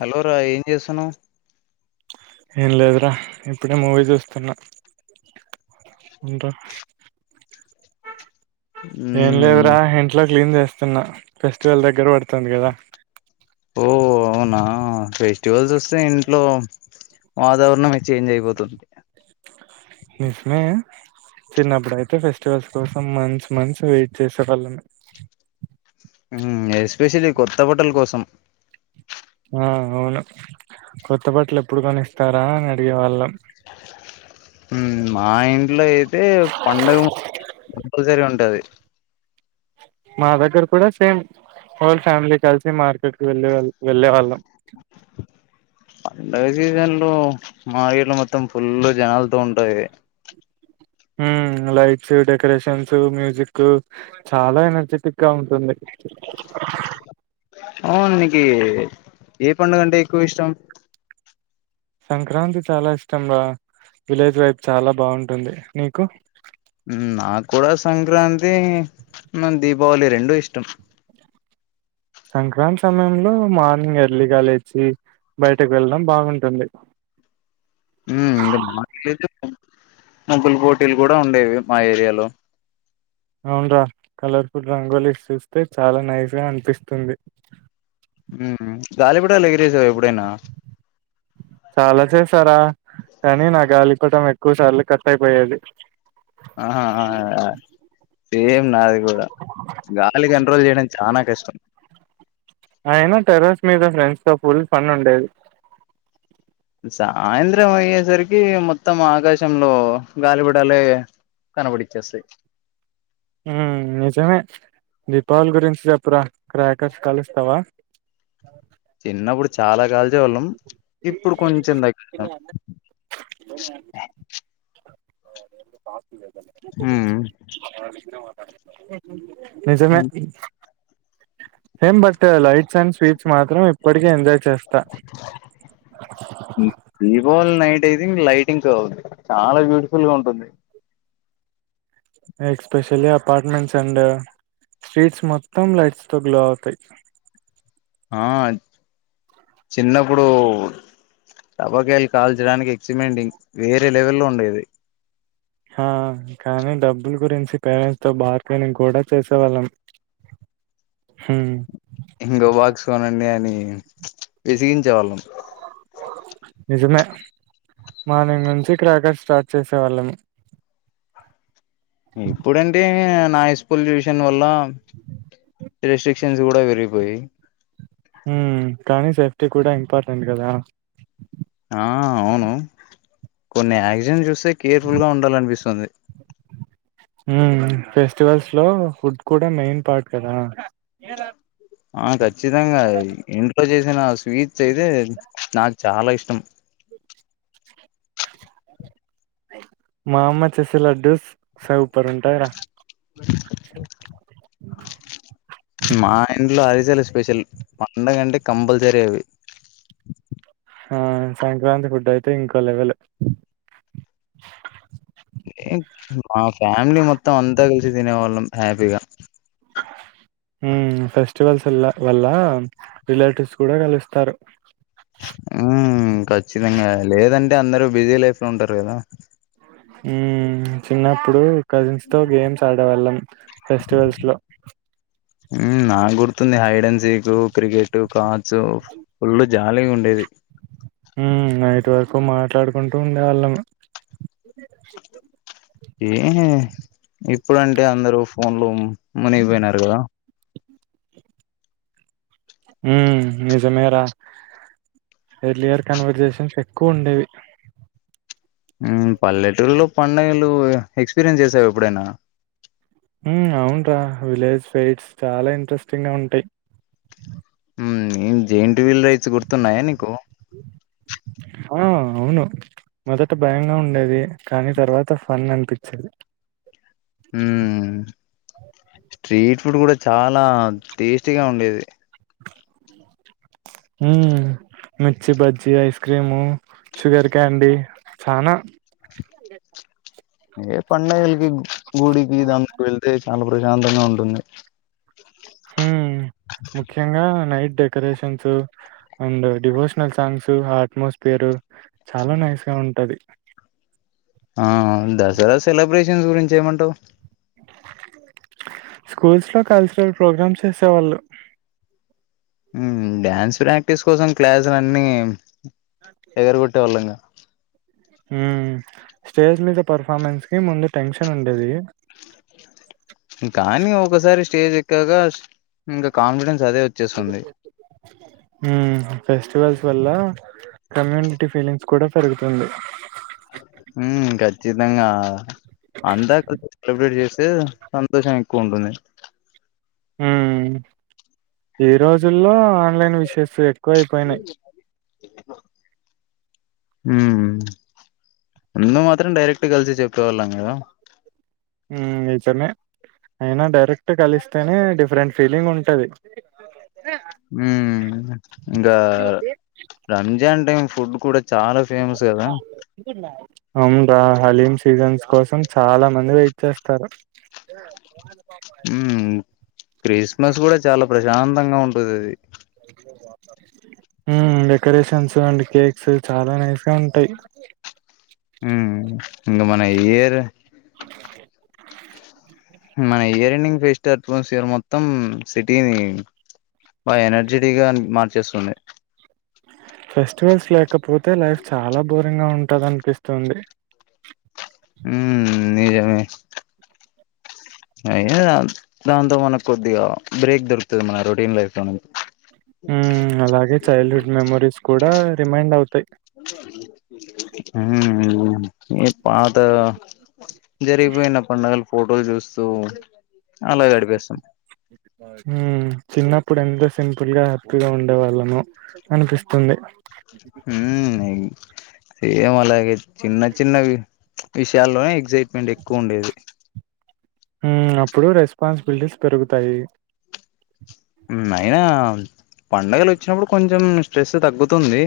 Hello రా ఏం చెస్తున్నవ్ ఏం లేదురా ఇప్పుడే మూవీ చూస్తున్నా ఇంకా ఏం మ్మ్ లేదురా ఇంట్లో క్లీన్ చేస్తున్నా ఫెస్టివల్ దగ్గర పడుతుంది కదా ఓ అవునా ఫెస్టివల్స్ వస్తే ఇంట్లో వాతావరణమే చేంజ్ అయిపోతుంది నిజమే చిన్నప్పుడయితే ఫెస్టివల్స్ కోసం మంచ్ మంచ్ వెయిట్ చేసే వాళ్ళం ఎస్పెషలీ కొత్త బటల కోసం ఆ అవును కొత్త బత్తలు ఎప్పుడు కొనిస్తారా అని అడిగేవాళ్ళం ఊ మా ఇంట్లో అయితే పండగ కంపల్సరీ ఉంటది మా దగ్గర కూడా సేమ్ హోల్ ఫ్యామిలీ కలిసి మార్కెట్కి వెళ్ళళ్ వెళ్ళే వాళ్ళం పండుగ సీజన్ లో మా ఇల్లు మొత్తం ఫుల్ జనాలతో ఉంటది ఉమ్ లైట్స్ డెకరేషన్స్ మ్యూజిక్ చాలా ఎనర్జెటిక్ గా ఉంటుంది అవుకి నికి ఏ పండగ అంటే ఎక్కువ ఇష్టం సంక్రాంతి చాలా ఇష్టం రా విలేజ్ లైఫ్ చాలా బాగుంటుంది నీకు ఊ నా కూడా సంక్రాంతి వున్ను దీపావళి రెండూ ఇష్టం సంక్రాంతి సమయంలో మార్నింగ్ ఎర్లీగా లేచి బయటకు వెళ్ళడం బాగుంటుంది ఊ ఇంకా మార్నింగ్ లో ఐతే ముగ్గులు పోటీలు కూడా ఉండేవి మా ఏరియాలో అవున రా కలర్ ఫుల్ రంగులు ఇచ్ చూస్తే చాలా నైస్ గా అనిపిస్తుంది ఊ గాలి పటాలు లేగిరేసరా ఎప్పుడైనా చాలా చేస్తారా కానీ నా గాలిపటం ఎక్కువ సార్లు కట్ అయిపోయేది ఆహా ఆ సేమ్ నాది కూడా గాలి కంట్రోల్ చేయడం చానా కష్టం అయినా టెర్రస్ మీద ఫ్రెండ్స్ తో ఫుల్ ఫన్ ఉండేది సాయంత్రం అయ్యేసరికి మొత్తం ఆకాశంలో గాలిపటలు ఏ కనబడిచ్చేస్తయి నిజమే దీపావళి గురించి చెప్పురా క్రాకర్స్ కాలుస్తావా చిన్నప్పుడు చాలా కాల్చేవాళ్ళం ఇప్పుడు కొంచెం తగిస్తాం ఊ నిజమే ఏం బట్ లైట్స్ అండ్ స్వీట్స్ మాత్రం ఇప్పటికే ఎంజాయ్ చేస్త ఊ దీపావళి నైట్ అయితే ఇంకా లైట్ ఇంకో చాలా బ్యూటిఫుల్ గా ఉంటుంది ఎక్స్పెషల్లీ అపార్ట్మెంట్స్ అండ్ స్ట్రీట్స్ మొత్తం లైట్స్ తో గ్లో అవుతాయి ఆ చిన్నప్పుడు టబకాయలు కాల్చడానికి ఎక్స్మెండింగ్ వేరే లెవెల్లో ఉండేది ఆ కానీ డబ్బుల గురించి పేరెంట్స్ తో బార్ కేనింగ్ కూడా చేసే వాళ్ళం హు ఇంకో బాక్స్ కొనండి అని విసిగించేవాళ్ళం నిజమే మార్నింగ్ నుంచి క్రాకర్స్ స్టార్ట్ చేసే వాళ్ళము ఇప్పుడంటే నాయిస్ పొల్యూషన్ వల్ల ఈ రెస్ట్రిక్షన్స్ కూడా పెరిగిపోయయ్ కానీ సేఫ్టీ కూడా ఇంపార్టెంట్ కదా ఆ అవును కొన్ని యాక్సిడెంట్ చూస్తే కేర్ఫుల్ గా ఉండాలనిపిస్తుంది ఫెస్టివల్స్ లో ఫుడ్ కూడ మెయిన్ పార్ట్ కదా ఏర ఆ ఖచ్చితంగ ఇంట్లో చేసిన స్వీట్స్ అయితే నాకు చాల ఇష్టం మా అమ్మ చస లడ్డూ సూపర్ ఉంటాయిర బ మా ఇంట్లో అరి [unintelligible] స్పెషల్ పండగ అంటే కంపల్సరీ అవి ఆ సంక్రాంతి ఫుడ్ అయితే ఇంకో లెవెల్ మా ఫ్యామిలీ మొత్తం అంత కలిసి తినేవాళ్ళం హ్యాపీగ ఫెస్టివల్స్ వల్ల రిలేటివ్స్ కూడ కలుస్తారు ఉ ఖచ్చితంగ లేదంటే అందరు బిజీ లైఫ్ లో ఉంటారు కదా చిన్నప్పుడు కజిన్స్ తో గేమ్స్ ఆడేవాళ్ళం ఫెస్టివల్స్ లో నాకు గుర్తుంది [unintelligible] సీక్ క్రికెట్ క [unintelligible] ఫుల్ జాలీగ ఉండేది నైట్ వరకు మాట్లాడుకుంటూ ఉండేవాళ్ళం చె ఏ ఇప్పుడంటే అందరు ఫోన్ లో మునిగిపోయినారు కదా నిజమేరా ఎర్లియర్ కన్వర్జేషన్స్ ఎక్కువ ఉండేవి పల్లెటూరులో పండుగలు ఎక్స్పీరియన్స్ చేసావ ఎప్పుడైన అవున రా విలేజ్ ఫైట్స్ చాల ఇంట్రెస్టింగ్గా ఉంటాయి్ ఏం జైట్ వీలు రైస్ కుర్తున్నాయ నీకు ఆ అవును మొదట భయంగ ఉండేది కానీ తర్వాత ఫన్ అనిపిచేది హ స్ట్రీట్ ఫుడ్ కూడ చాల టేస్టీగా ఉండేది హు mirchi bajji ice cream sugar candy చాన ఏ పండగలకి గుడికి [unintelligible] వెళ్తే చాలా ప్రశాంతంగ ఉంటుంది హు ముఖ్యంగా నైట్ డె డెకరేషన్స్ అండ్ డివోషనల్ సాంగ్స్ ఆ అట్మోస్ఫియర్ చాల నైస్ గా ఉంటది ఆ దసరా సెలబ్రేషన్స్ గురించి ఏమంటావు స్కూల్స్ లో కల్చరల్ ప్రోగ్రామ్స్ చేసేవాళ్ళు డ్యాన్స్ ప్రాక్టీస్ కోసం క్లాసులు అన్ని ఎగరగొట్టేవాళ్ళం గా స్టేజ్ మీద పర్ఫార్మెన్స్ కి ముందు టెన్షన్ ఉండేది కానీ ఒకసారి స్టేజ్ ఎక్కగా ఇంకా కాన్ఫిడెన్స్ అదే వచ్చ చ్చేస్తుంది హు ఫెస్టివల్స్ వల్ల కమ్యూనిటీ ఫీలింగ్స్ కూడ పెరుగుతుంది ఖచ్చితంగా అంతా సెలబ్రేట్ చేసి సంతోషం ఎక్కువ ఉంటుంది ఈ రోజుల్లో ఆన్లైన్ విషేస్ ఎక్కువ అయిపోయినాయి ముందు మాత్రం డైరెక్ట్ కలిసి చెప్పేవాళ్ళం కదా [unintelligible] నిజమే అయినా డైరెక్ట్ కలిస్తేనే డిఫరెంట్ ఫీలింగ్ ఉంటది ఇంక రంజా అంటే ఫుడ్ కూడ అవున్ రా హలీం సీజన్స్ కోసం చాలా మంది వెయిట్ చేస్తారు [unintelligible] బాంది పాప ఊ క్రిస్మస్ గూడ చాలా ప్రశాంతంగా ఉంటదది ఊ డెకరేషన్సు అండు కేక్సూ చాలా నైస్ గా ఉంటాయ్ ఊ ఇంగ మన ఏరు అ మన ఇయర్ ఎండింగ్ ఫెస్టు అట్మాోస్ఫియర్ మొత్తం సిటీనీ బాగా ఎనర్జెటీగా మార్చేస్తుంది ఫెస్టివల్స్ లేకపోతే లైఫ్ చాలా బోరింగ్ గా ఉంటదన్పిస్తుంది ఊ నిజమే [unintelligible] దాంతో మనక్ కొద్దిగా బ్రేక్ దొరుకుతది మన రొటీన్ లైఫ్ లోనుంచి ఊ అలాగే చైల్డ్ హుడ్ మెమరీస్ కూడా రిమైండ్ అవుతాయ్ ఉహూ ఏత్ పాతా జరిగిపోయిన పండగల ఫోటోల్ జూస్తూ అలాగ గడిపేస్తం ఊ చిన్నప్పుడు ఎంత సింపుల్ గా హ్యప్పీగ ఉండే వాళ్ళమో అనిపిస్తుంది హూన్నాయ్ ఏమో అలాగే చిన్న చిన్నవి విషయాల్లోనే ఎక్సైట్ మెంట్ ఎక్కువ ఉండేది హూ అప్పుడు రెస్పాన్సిబిల్టీస్ పెరుగుతాయి ఉ అయినా పండగలొచ్చినబ్బుడు కొంచం స్ట్రెస్సు తగ్గుతుంది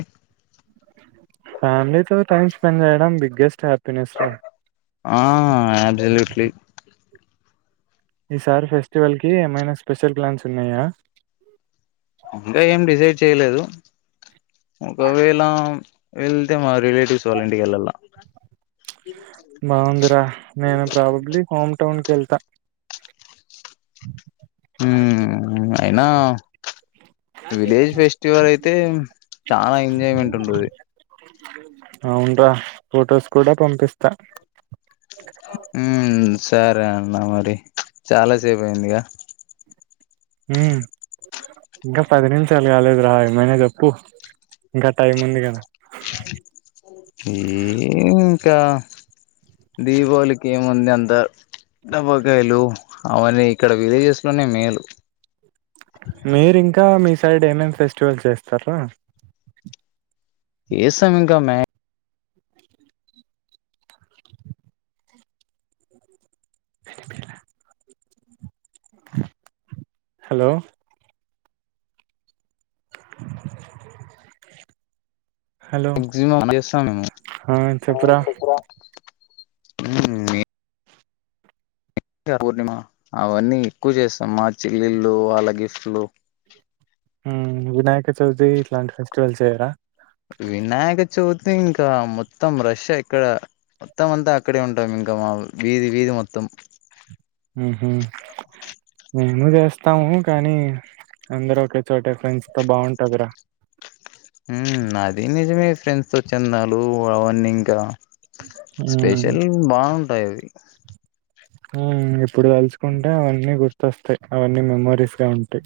ఫ్యామ్లీతో టైమ్ స్పెండ్ జేయడం బిగ్గెస్ట్ హ్యాపీనెస్రా ఆ యాబ్జుల్యూట్లీ ఈ సారి ఫెస్టివల్ కి ఏమైనా స్పెషల్ ప్లాన్సున్నాయా ఇంగా ఏం డిసైడ్ చేయ్లేదు ఒకవేళ వెళ్తే మా రిలేటివ్స్ వాళ్ళ ఇంటికి ఎళ్ళళ్ళ బావుందిరా నేను ప్రాబబ్లీ హోమ్ టౌన్ కి ఎళ్తా ప్లాస్టిక్ ఉమ్ అయినా విలేజ్ ఫెస్టివల్ అయితే చాలా ఎంజాయ్మెంటుంటది హవున్ రా ఫొటోస్ కూడా పంపిస్తా ఊ సరే అన్న మరి చాలాసేపయిందిగా ఊ ఇంకా పది నిమిషాల్ గాలేదు రా ఏమైనా జెప్పు ఇంకా టైముంది గదా ఏ ఇంకా దీపావళికేముంది అంతా డబ్బకాయ్లు అవన్నీ ఇక్కడ విలేజెస్ లోనే మేలు మీరింకా మీ సైడ్ ఏమేం ఫెస్టివల్స్ చేస్తర్రా ఏస్తమింక మ్యా పెళ్లి పిల్ల హలో హలో ఆ ఆ చొప్పు చెప్పురా రా గా పూర్ణిమా అవన్నీ ఎక్కువ్ జేస్తామ్ మా చెల్లిళ్లు వాళ్ళ గిఫ్ట్లు హు వినాయక చవితీ ఇట్లాంటి ఫెస్టివల్స్ చేయ్యరా వినాయక చవితి ఇంకా మొత్తం రష్యే ఇక్కడ మొత్తం అంతా అక్కడే ఉంటాం ఇంకా మా వీధి వీధి మొత్తం ఉహు హు మేము చేస్తాము కానీ అందరు ఒకే చోట ఫ్రెండ్స్తో బాగుంటందిరా హు ఆది నిజమే ఫ్రెండ్స్ తో చెందాలు అవన్నీ ఇంకా హ్మ్. స్పెషల్ బాగుంటాయి అవి హు ఇప్పుడు తలుసుకుంటే అవన్నీ గుర్తొస్తాయి అవన్నీ మెమరీస్గా ఉంటాయి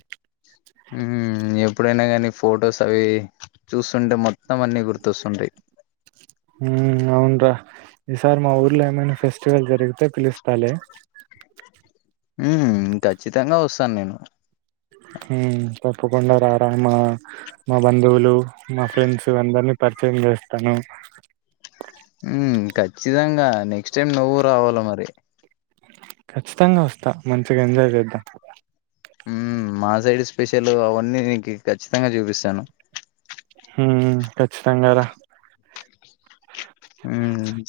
హు ఎప్పుడైనా గాని ఫొటోస్ అవి చూస్తుంటే మొత్తం అన్ని గుర్తొస్తుంటాయి హు అవునురా ఈసారీ మా ఊర్లో ఏమైనా ఫెస్టివల్ జరిగితే పిలుస్తాలే హు ఖచ్చితంగా వస్తాను నేను హు తప్పుకుండా రారా మామా మా బంధువులు మా ఫ్రెండ్స్ అందరినీ పరిచయం చేస్తాను హు ఖచ్చితంగా నెక్స్ట్ టైం నువ్వు రావాల మరి ఖచ్చితంగా వస్తా మంచిగా ఎంజాయ్ చేద్దాం హు మా సైడ్ స్పెషలు అవన్నీ నీకు ఖచ్చితంగా చూపిస్తాను హు ఖచ్చితంగా రా హు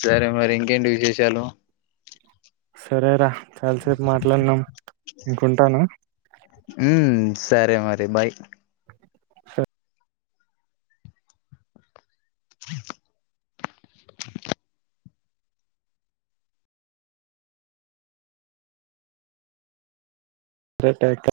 సరే మరి ఇంకేంటి విశేషాలు సరేరా చాలాసేపు మాట్లాడీనాం ఇంకుటాను హు సరే మరి బాయ్ రట్క్కేర్